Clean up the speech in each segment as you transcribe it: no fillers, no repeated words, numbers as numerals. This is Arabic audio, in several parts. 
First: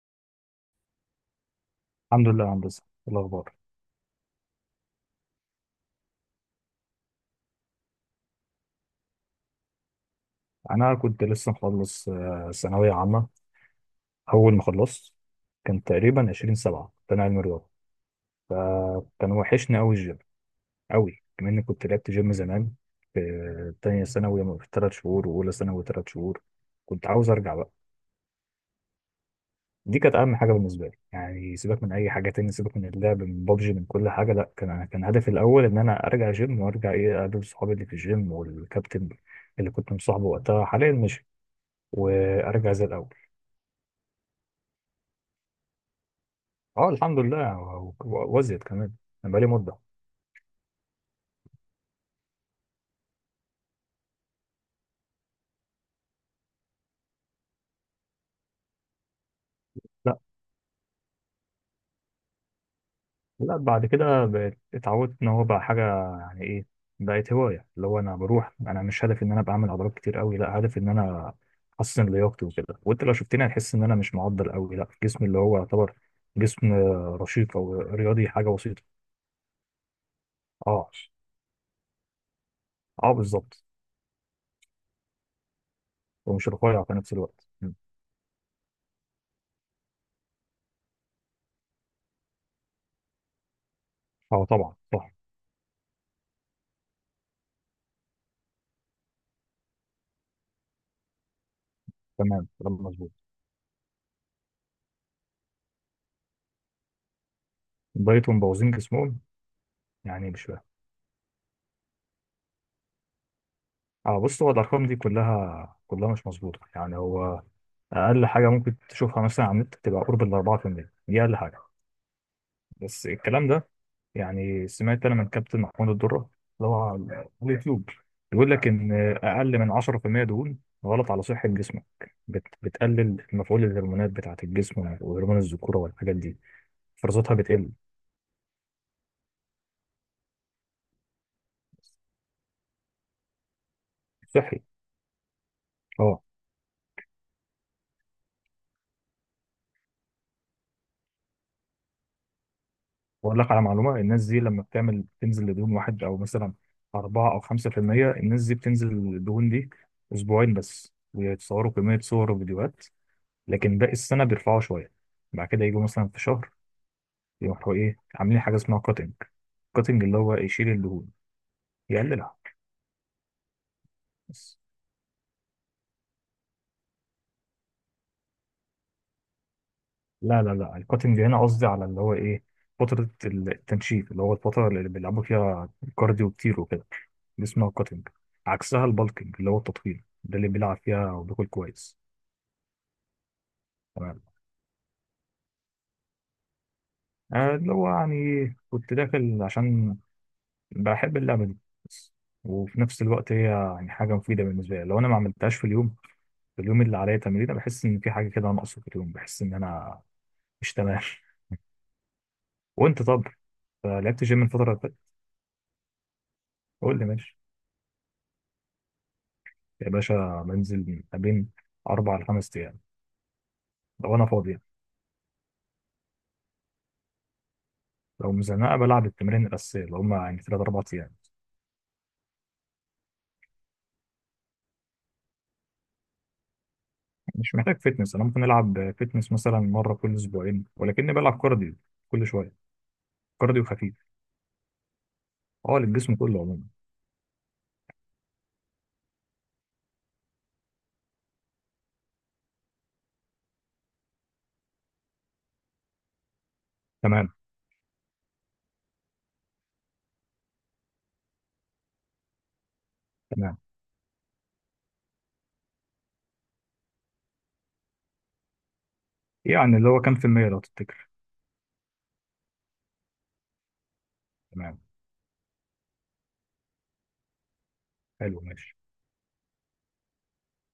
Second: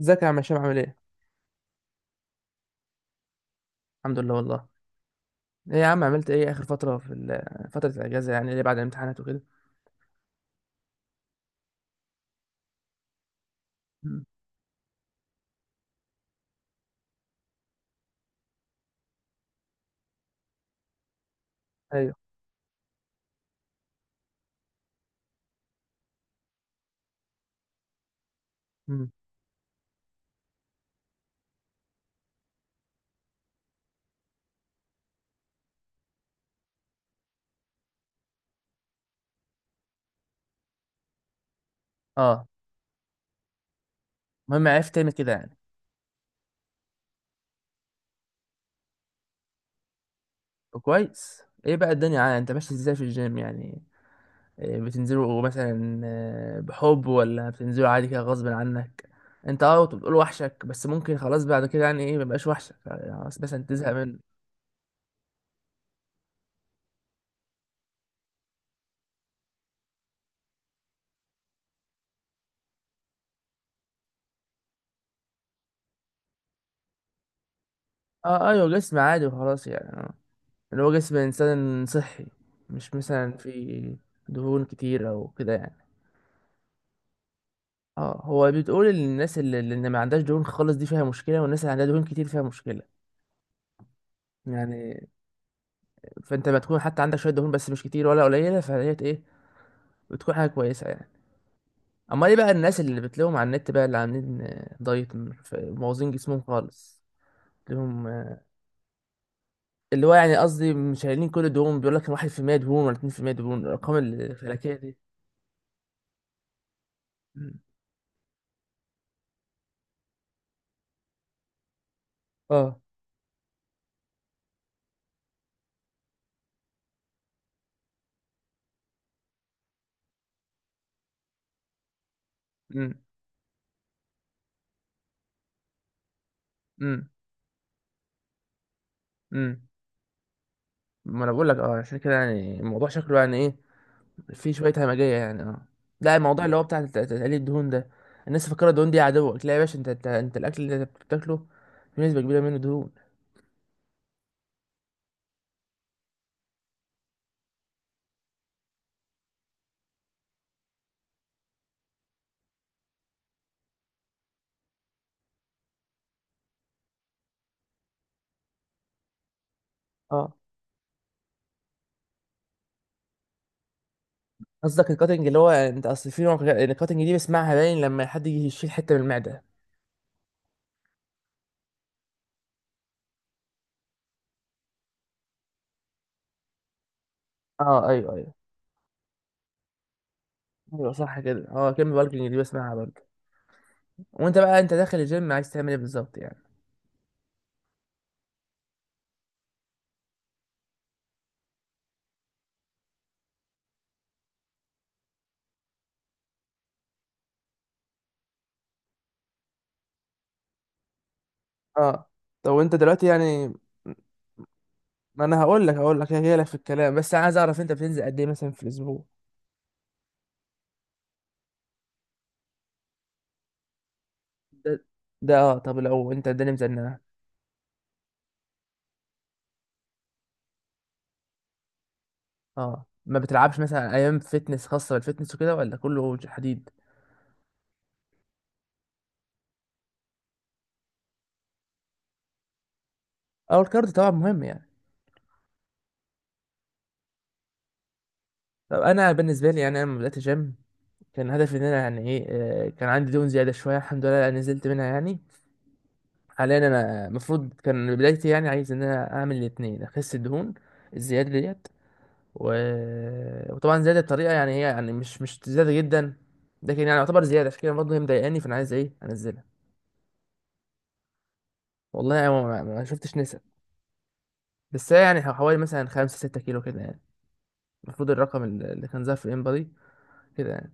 ازيك يا عم هشام عامل ايه؟ الحمد لله يا هندسة، إيه الأخبار؟ الحمد لله والله. ايه يا عم عملت ايه اخر فترة في فترة الاجازة يعني اللي بعد الامتحانات وكده. أنا كنت لسه مخلص ثانوية عامة. مم. أول ما خلصت كان تقريبا 20 سبعة، كان علم رياضة. كان وحشني أوي الجيم أوي، كمان إني كنت لعبت ايوه. جيم زمان في تانية ثانوي في 3 شهور، وأولى ثانوي 3 شهور. كنت عاوز أرجع بقى. امم دي كانت أهم حاجة بالنسبة لي، يعني سيبك من أي حاجة تاني، سيبك من اللعب، من بابجي، من كل حاجة. لأ، كان هدفي الأول إن أنا أرجع جيم، وأرجع إيه، أقابل صحابي اللي في الجيم، والكابتن اللي كنت مصاحبه وقتها، حاليا مشي. اه، وأرجع زي الأول. المهم عرفت تعمل كده يعني. اه الحمد لله، وازيد كمان. أنا بقالي مدة. طب كويس، ايه بقى الدنيا يعني انت ماشي ازاي في الجيم يعني؟ إيه بتنزلوا مثلا، بحب ولا بتنزلوا عادي كده غصب عنك؟ انت كنت بتقول لا وحشك، بس ممكن خلاص بعد كده يعني ايه مبقاش وحشك يعني خلاص لا، مثلا بعد تزهق منه؟ كده بقيت اتعودت ان هو بقى حاجة، يعني ايه، بقت هواية. اللي هو انا بروح، انا مش هدفي ان انا بعمل عضلات كتير قوي، لا هدفي ان انا احسن لياقتي وكده. وانت لو شفتني هتحس ان انا مش معضل قوي، لا جسمي اللي هو يعتبر جسم رشيق او اه رياضي، حاجة اه، ايوه بسيطة. جسم عادي وخلاص يعني. اللي اه هو جسم انسان صحي، مش اه، مثلا بالظبط. في دهون كتير او كده يعني. ومش رفيع في نفس الوقت. م. اه، هو بتقول ان الناس اللي ما عندهاش دهون خالص دي فيها مشكله، والناس اللي عندها دهون كتير فيها مشكله اه طبعا يعني. صح. فانت ما تكون حتى عندك شويه دهون بس مش كتير ولا قليله فديت ايه، بتكون حاجه كويسه يعني. اما ايه تمام، بقى كلام الناس اللي مظبوط. بتلاقيهم على النت بقى اللي عاملين دايت مبوظين جسمهم خالص لهم، دايتهم مبوظين جسمهم. اللي هو يعني يعني مش، قصدي مش شايلين كل دهون، بيقول لك 1% دهون ولا 2% دهون، الارقام اه بص، هو الفلكيه الارقام دي دي. كلها كلها مش مظبوطه. يعني هو مم. اقل حاجه ممكن تشوفها مثلا على النت تبقى قرب ال 4%. دي اقل حاجه. اه بس الكلام ده، يعني سمعت انا من كابتن محمود الدره اللي هو على اليوتيوب، بيقول لك ان اقل من 10% دهون غلط على صحه جسمك. امم بتقلل مفعول الهرمونات بتاعه الجسم، وهرمون الذكوره، والحاجات دي امم فرصتها بتقل. امم ما انا بقول لك عشان كده يعني الموضوع شكله يعني ايه، في صحي. شويه همجيه يعني لا، اه. الموضوع اللي هو بتاع تقليل الدهون ده، الناس فاكره الدهون دي عدوك. لا يا باشا، انت الاكل اللي انت بتاكله في نسبه كبيره منه دهون. بقول لك على معلومه، الناس دي لما بتعمل، بتنزل لدهون واحد، او مثلا 4 أو 5%. الناس دي بتنزل الدهون دي أسبوعين بس، ويتصوروا كمية صور وفيديوهات، لكن باقي السنة بيرفعوا شوية. بعد كده يجوا مثلا في شهر، يروحوا إيه، عاملين حاجة اسمها كاتنج. كاتنج اللي اه هو يشيل الدهون، يقللها بس. قصدك الكاتنج، اللي هو انت اصل في نوع الكاتنج دي بسمعها، باين لما حد يجي يشيل حته من المعده. لا لا لا، الكاتنج هنا قصدي على اللي هو ايه، فترة التنشيف، اللي هو الفترة اللي بيلعبوا فيها كارديو كتير وكده. دي اسمها اه كاتنج. ايوه ايوه. عكسها البالكنج، اللي هو التطويل ده اللي بيلعب ايوه فيها صح كده، وبياكل اه كلمه كويس. بالكنج دي بسمعها برضه. تمام. وانت بقى انت داخل الجيم عايز تعمل ايه بالظبط يعني؟ اللي هو يعني كنت داخل عشان بحب اللعبة دي بس. وفي نفس الوقت هي يعني حاجة مفيدة بالنسبة لي. لو أنا ما عملتهاش في اليوم، في اليوم اللي عليا تمرين، أنا بحس إن في حاجة كده ناقصة في اليوم، بحس إن أنا مش تمام. اه طب وانت وأنت دلوقتي طب، يعني، لعبت جيم الفترة اللي فاتت؟ ما انا هقول لك هي لك في الكلام، قول لي بس انا عايز ماشي. اعرف انت بتنزل قد ايه مثلا في الاسبوع؟ يا باشا، بنزل من ما بين 4 ل5 أيام لو أنا فاضي. ده ده اه، طب لو انت الدنيا مزنقه؟ لو مزنقة بلعب التمرين الأساسية، اللي هما يعني تلات أربع أيام. اه ما بتلعبش مثلا ايام فيتنس خاصه بالفيتنس وكده ولا كله حديد؟ مش محتاج فتنس، أنا ممكن ألعب فتنس مثلا مرة كل أسبوعين، ولكني بلعب كارديو كل شوية، اه كارديو الكارديو خفيف. طبعا مهم يعني. أه، للجسم كله عموما. طب انا بالنسبه لي يعني، انا لما بدات جيم كان هدفي ان انا يعني ايه، كان عندي دهون زياده شويه، الحمد لله نزلت منها يعني. حاليا انا تمام المفروض كان بدايتي يعني عايز ان انا اعمل الاثنين، اخس الدهون الزياده ديت، و... تمام، وطبعا زياده بطريقه يعني هي يعني مش زياده جدا، لكن يعني يعتبر زياده، عشان كده برضه هي مضايقاني، فانا عايز ايه انزلها. يعني اللي هو كام في المية لو تفتكر؟ والله انا ما شفتش نسب، تمام. بس هي يعني حوالي مثلا 5 6 كيلو كده يعني، المفروض حلو الرقم ماشي. اللي كان ظاهر في الانبادي كده يعني.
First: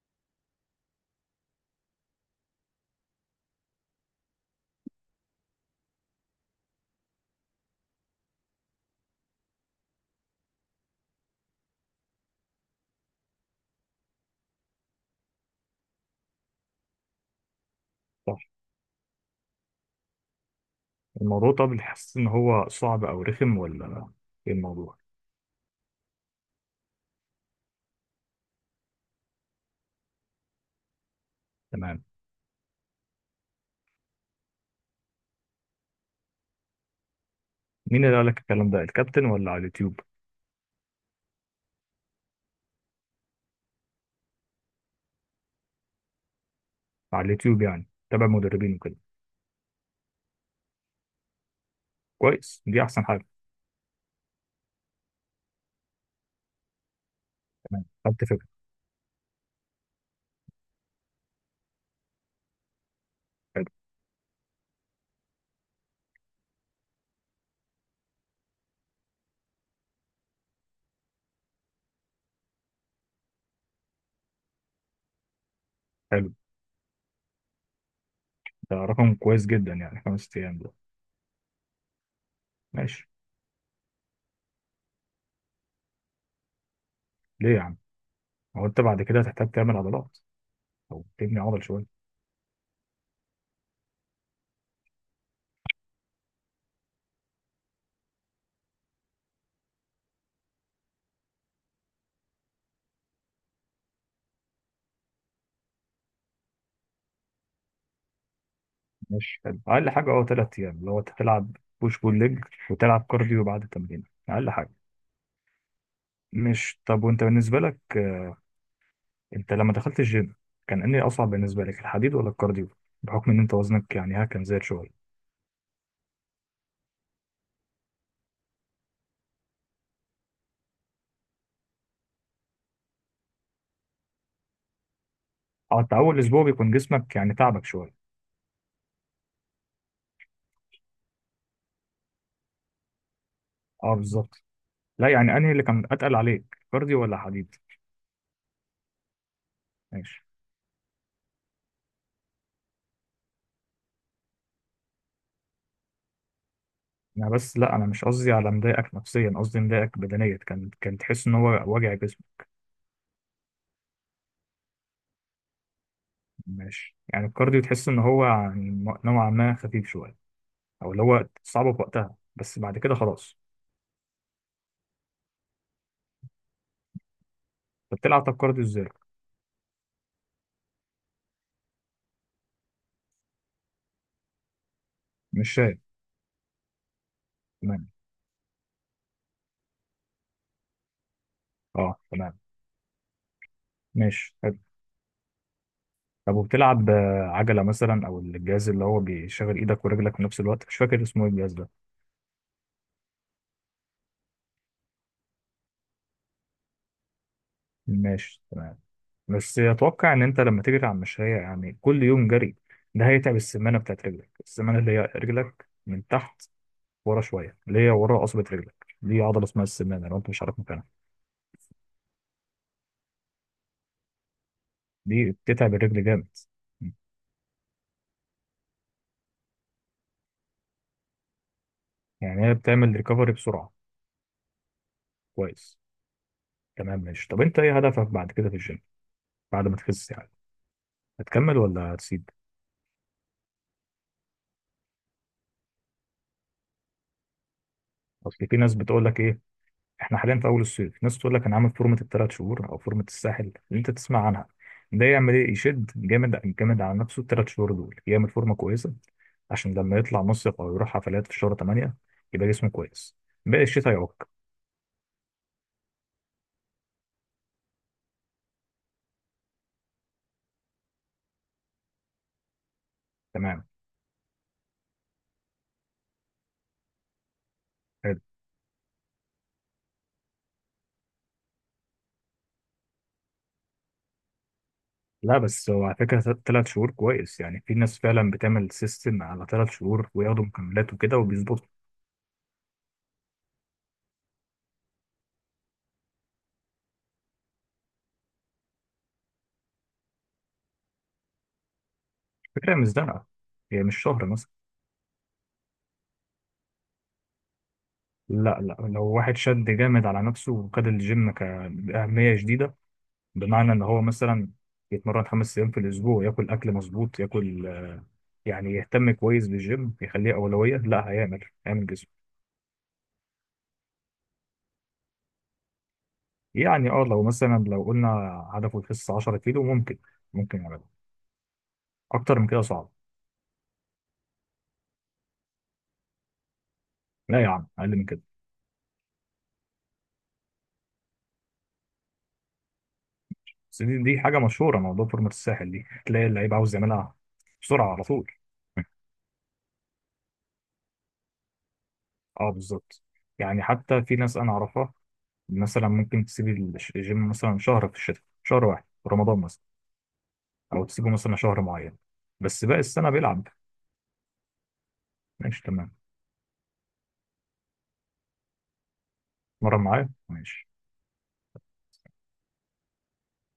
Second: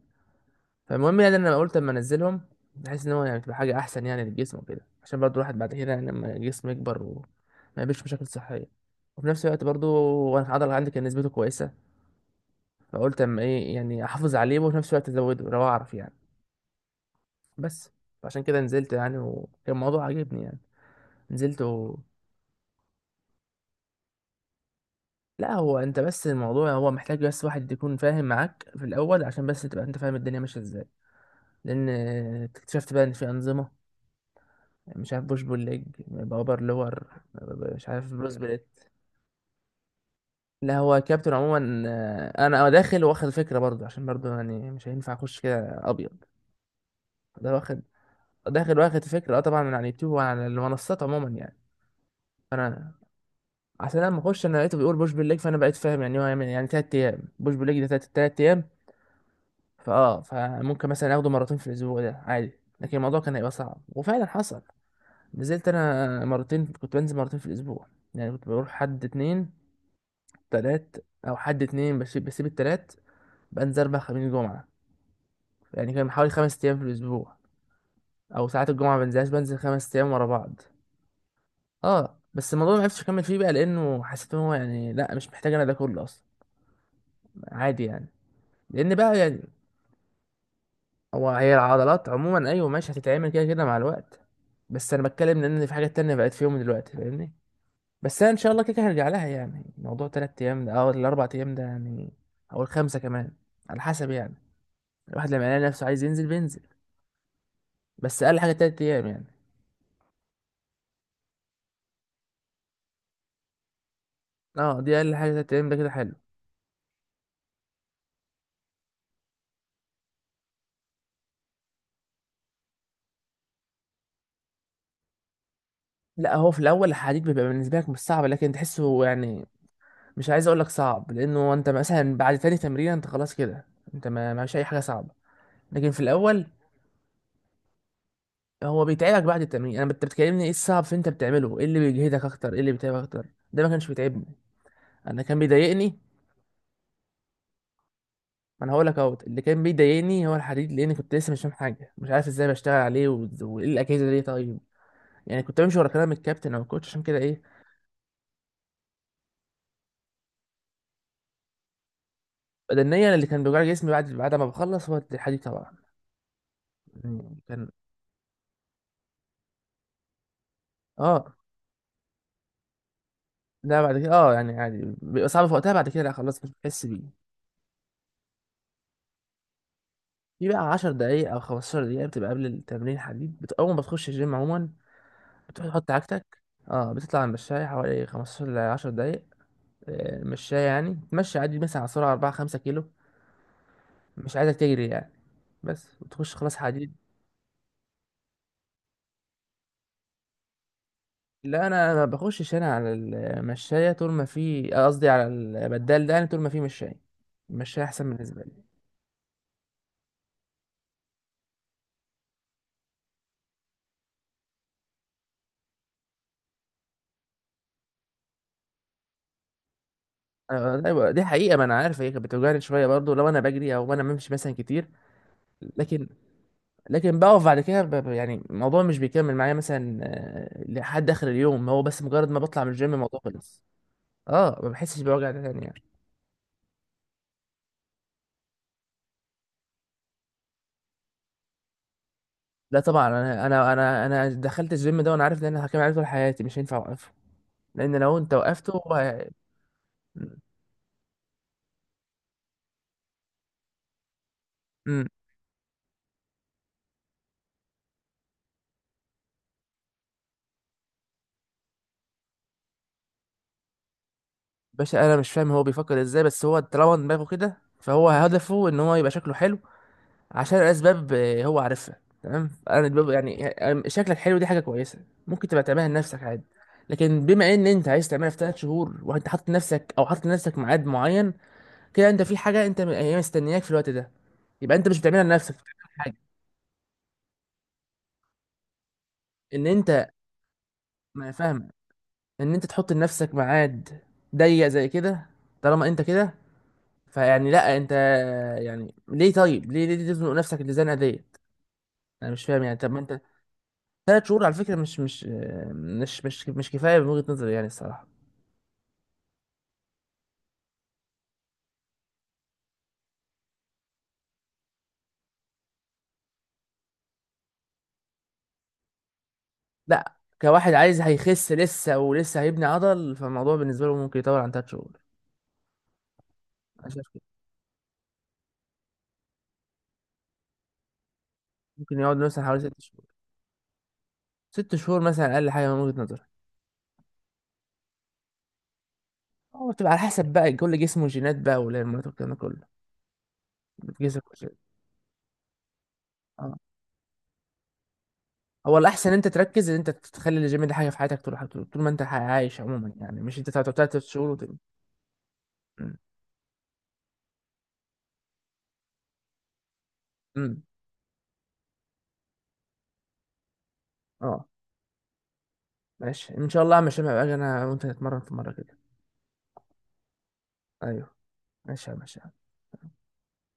فالمهم يعني انا قلت اما انزلهم، بحيث ان هو يعني تبقى حاجه احسن يعني للجسم وكده، عشان برضو الواحد بعد كده يعني لما الجسم يكبر وما يقابلش مشاكل صحيه، وفي نفس الوقت برضو وانا العضله عندي كان نسبته كويسه، فقلت اما ايه يعني احافظ عليه وفي نفس الوقت ازوده لو اعرف يعني. بس صح. عشان كده نزلت يعني، وكان الموضوع عجبني يعني. الموضوع نزلت طب، و... حاسس إن هو صعب أو رخم، ولا إيه الموضوع؟ لا هو انت، بس الموضوع هو محتاج بس واحد يكون فاهم معاك في الاول عشان بس تبقى انت فاهم الدنيا ماشيه ازاي، لان تمام. اكتشفت بقى ان في انظمه، مش عارف بوش بول ليج باور لور، مش مين عارف اللي قال بروس لك الكلام بليت. ده، الكابتن ولا على اليوتيوب؟ لا هو كابتن عموما، انا داخل واخد فكره برضه عشان برضه يعني مش هينفع اخش كده ابيض، على ده اليوتيوب، واخد يعني تابع مدربين داخل وكده؟ واخد فكره اه طبعا من على اليوتيوب وعلى المنصات عموما يعني، كويس، دي فانا أحسن حاجة. عشان لما اخش انا لقيته بيقول بوش بول ليج، فانا بقيت فاهم يعني هو هيعمل يعني 3 ايام بوش بول ليج تمام. ده تلات خدت تلات فكرة. ايام، فممكن مثلا اخده مرتين في الاسبوع ده عادي. لكن الموضوع كان هيبقى حلو. صعب وفعلا حصل. نزلت انا مرتين، كنت بنزل مرتين في الاسبوع، يعني كنت بروح حد اتنين تلات، او حد اتنين بسيب التلات. بنزل اربع خميس جمعة، يعني كان حوالي حلو، 5 ايام في الاسبوع، او ساعات ده الجمعة رقم بنزلش كويس بنزل جدا، خمس يعني ايام ورا خمس بعض. أيام ده. اه بس الموضوع ما عرفتش ماشي، اكمل فيه بقى، لانه حسيت ان هو يعني لا مش محتاج انا ده كله اصلا، ليه يا عم؟ عادي يعني. هو أنت لان بعد بقى كده يعني هتحتاج تعمل عضلات، أو هو، تبني هي عضل شوية. العضلات عموما ايوه ماشي هتتعمل كده كده مع الوقت، بس انا بتكلم لان في حاجات تانية بقت في يوم دلوقتي فاهمني، بس انا ان شاء الله كده كده هرجع لها، يعني موضوع تلات ايام ده او الاربع ايام ده يعني او الخمسة كمان، على حسب يعني، الواحد لما يلاقي نفسه عايز ينزل بينزل، بس اقل حاجه 3 ايام يعني. ماشي حلو، أقل حاجة أه تلات أيام، اللي هو تلعب بوش بول ليج، وتلعب كارديو بعد التمرين. أقل حاجة. اه دي اقل حاجه 3 ايام ده كده حلو. مش طب، وأنت بالنسبة لك، أنت لما دخلت الجيم كان إيه أصعب بالنسبة لك، الحديد ولا الكارديو؟ بحكم إن أنت وزنك يعني ها، كان زاد شوية. لا هو في الاول الحديد بيبقى بالنسبه لك مش صعب، لكن تحسه يعني، مش عايز اقول لك صعب، لانه انت مثلا بعد تاني تمرين انت خلاص كده انت ما معكش اي حاجه صعبه، أه، لكن أنت في أول أسبوع الاول بيكون جسمك يعني تعبك شوية. هو بيتعبك بعد التمرين. انا انت بتكلمني ايه الصعب في انت بتعمله، ايه اللي بيجهدك اكتر، ايه اللي بيتعبك اكتر؟ ده ما كانش أه بيتعبني. بالظبط. لا انا يعني كان أنهي اللي كان بيضايقني، أتقل عليك، كارديو ولا حديد؟ ما انا هقول لك اهو اللي كان ماشي. بيضايقني هو الحديد، لان كنت لسه مش فاهم حاجه مش عارف ازاي بشتغل عليه وايه الاجهزه دي طيب، يعني كنت بمشي ورا كلام الكابتن او الكوتش عشان كده انا ايه. بس، لا انا مش قصدي على مضايقك نفسيا، قصدي مضايقك بدنيا. كان كان تحس ان هو وجع جسمك؟ بدنيا، أنا اللي كان بيوجع لي جسمي بعد ما بخلص هو الحديد طبعا ماشي، يعني يعني الكارديو كان. تحس ان هو يعني نوعا ما خفيف شويه، او اللي هو اه صعب في وقتها بس بعد كده خلاص؟ لا، بعد كده اه يعني عادي بيبقى صعب في وقتها، بعد كده لا خلاص مش بتحس بيه. طب بتلعب، طب كارديو ازاي؟ في بقى 10 دقايق او 15 دقيقة بتبقى قبل التمرين حديد، اول ما بتخش الجيم عموما مش بتروح شايف. تحط عجتك. اه، بتطلع على المشاية تمام. حوالي 15 ل 10 دقايق، مشاية يعني تمشي عادي مثلا على اه سرعة 4 تمام. 5 كيلو، مش ماشي عايزك حلو. تجري يعني، بس وتخش طب خلاص وبتلعب حديد. عجله مثلا، او الجهاز اللي هو بيشغل ايدك ورجلك في نفس الوقت، مش فاكر اسمه ايه الجهاز لا ده؟ انا ما بخشش انا على المشايه، طول ما في قصدي على البدال ده يعني، طول ما في مشايه المشايه احسن بالنسبه ماشي لي. تمام. بس اتوقع ان انت لما تجري على المشاية يعني كل يوم جري، ده هيتعب السمانة بتاعت رجلك، السمانة اللي هي رجلك من تحت ورا شوية، اللي هي ورا قصبة رجلك، دي عضلة اسمها السمانة لو انت مش عارف مكانها. ايوه دي حقيقه، ما انا عارف هي كانت بتوجعني شويه برضو لو انا بجري او انا بمشي مثلا كتير، دي بتتعب الرجل لكن، جامد. لكن بقف بعد كده يعني الموضوع مش بيكمل معايا مثلا، لحد اخر اليوم، هو بس مجرد ما يعني هي بطلع من الجيم بتعمل الموضوع ريكفري خلص، بسرعة. اه ما بحسش بوجع ده تاني كويس. يعني. تمام ماشي. طب انت ايه هدفك بعد كده في الجيم، بعد ما تخس يعني؟ هتكمل ولا هتسيب؟ لا طبعا، انا دخلت الجيم ده وانا عارف ان انا هكمل عليه طول حياتي، مش هينفع اوقفه، لان لو انت اصل في وقفته ناس بتقول لك هو. ايه، احنا حاليا في اول الصيف، ناس تقول لك انا عامل فورمه ال3 شهور، او فورمه الساحل اللي انت تسمع عنها. ده يعمل ايه، يشد جامد جامد على نفسه ال3 شهور دول، يعمل فورمه كويسه، عشان لما يطلع مصيف او يروح حفلات في شهر 8، يبقى جسمه كويس. باقي الشتاء يعك. باشا انا مش فاهم هو بيفكر ازاي، بس هو طالما دماغه كده فهو هدفه ان هو يبقى شكله حلو عشان اسباب، هو عارفها تمام، انا يعني تمام. شكلك حلو دي حاجه كويسه ممكن تبقى تعملها لنفسك عادي، لكن بما ان انت عايز حلو. تعملها في 3 شهور وانت حاطط نفسك او حاطط لنفسك ميعاد معين، كده انت في حاجه انت هي مستنياك في الوقت ده، يبقى انت مش بتعملها لا لنفسك، بس بتعملها هو على حاجه، فكره، 3 شهور كويس. يعني في ناس فعلا بتعمل سيستم على ان ثلاث انت شهور وياخدوا مكملات وكده ما وبيظبطوا. فاهم ان انت تحط لنفسك ميعاد ضيق زي كده، طالما انت كده فيعني، لا انت يعني ليه، طيب ليه تزنق نفسك الزنقه ديت؟ انا مش فاهم الفكره يعني، طب مش ما انت، ده، هي مش ثلاث شهر شهور مثلا. على فكره مش كفايه من وجهه نظري يعني الصراحه. لا لا، لو واحد شد جامد على نفسه، وخد الجيم كأهمية شديدة، بمعنى ان هو مثلا يتمرن 5 أيام في الاسبوع، ياكل اكل مظبوط، ياكل يعني يهتم كويس بالجيم، لا، يخليه كواحد اولويه، عايز لا هيعمل هيخس هيعمل لسه جسم. ولسه هيبني عضل فالموضوع بالنسبه له ممكن يطول عن 3 شهور، انا يعني اه شايف كده، لو مثلا، لو قلنا هدفه يخس 10 كيلو، ممكن، ممكن يعمله. ممكن يقعد اكتر مثلا من حوالي كده ست صعب. شهور ست شهور مثلا اقل حاجه من وجهه نظري، لا يا عم، اقل من كده. هو بتبقى على حسب بقى كل جسمه، جينات بقى والهرمونات والكلام ده كله، بس دي جسمك حاجه وجينات. مشهوره، موضوع فورمه الساحل دي، تلاقي اللعيب آه. عاوز يعملها بسرعه على طول. هو الأحسن أنت تركز إن أنت تخلي الجيم ده حاجة في حياتك طول طول طول ما أنت اه عايش عموما، بالظبط. يعني مش أنت يعني تقعد تلات حتى في شهور ناس وت... انا اعرفها مثلا مم. ممكن تسيب الجيم مثلا شهر في الشتاء، شهر واحد في رمضان مثلا، مم. او تسيبه مثلا شهر معين، بس باقي السنه بيلعب. أه. ماشي تمام. ماشي إن شاء الله يا هشام، هبقى أجي أنا وأنت نتمرن في مرة كده. مرة معايا ماشي. أيوه ماشي يا هشام.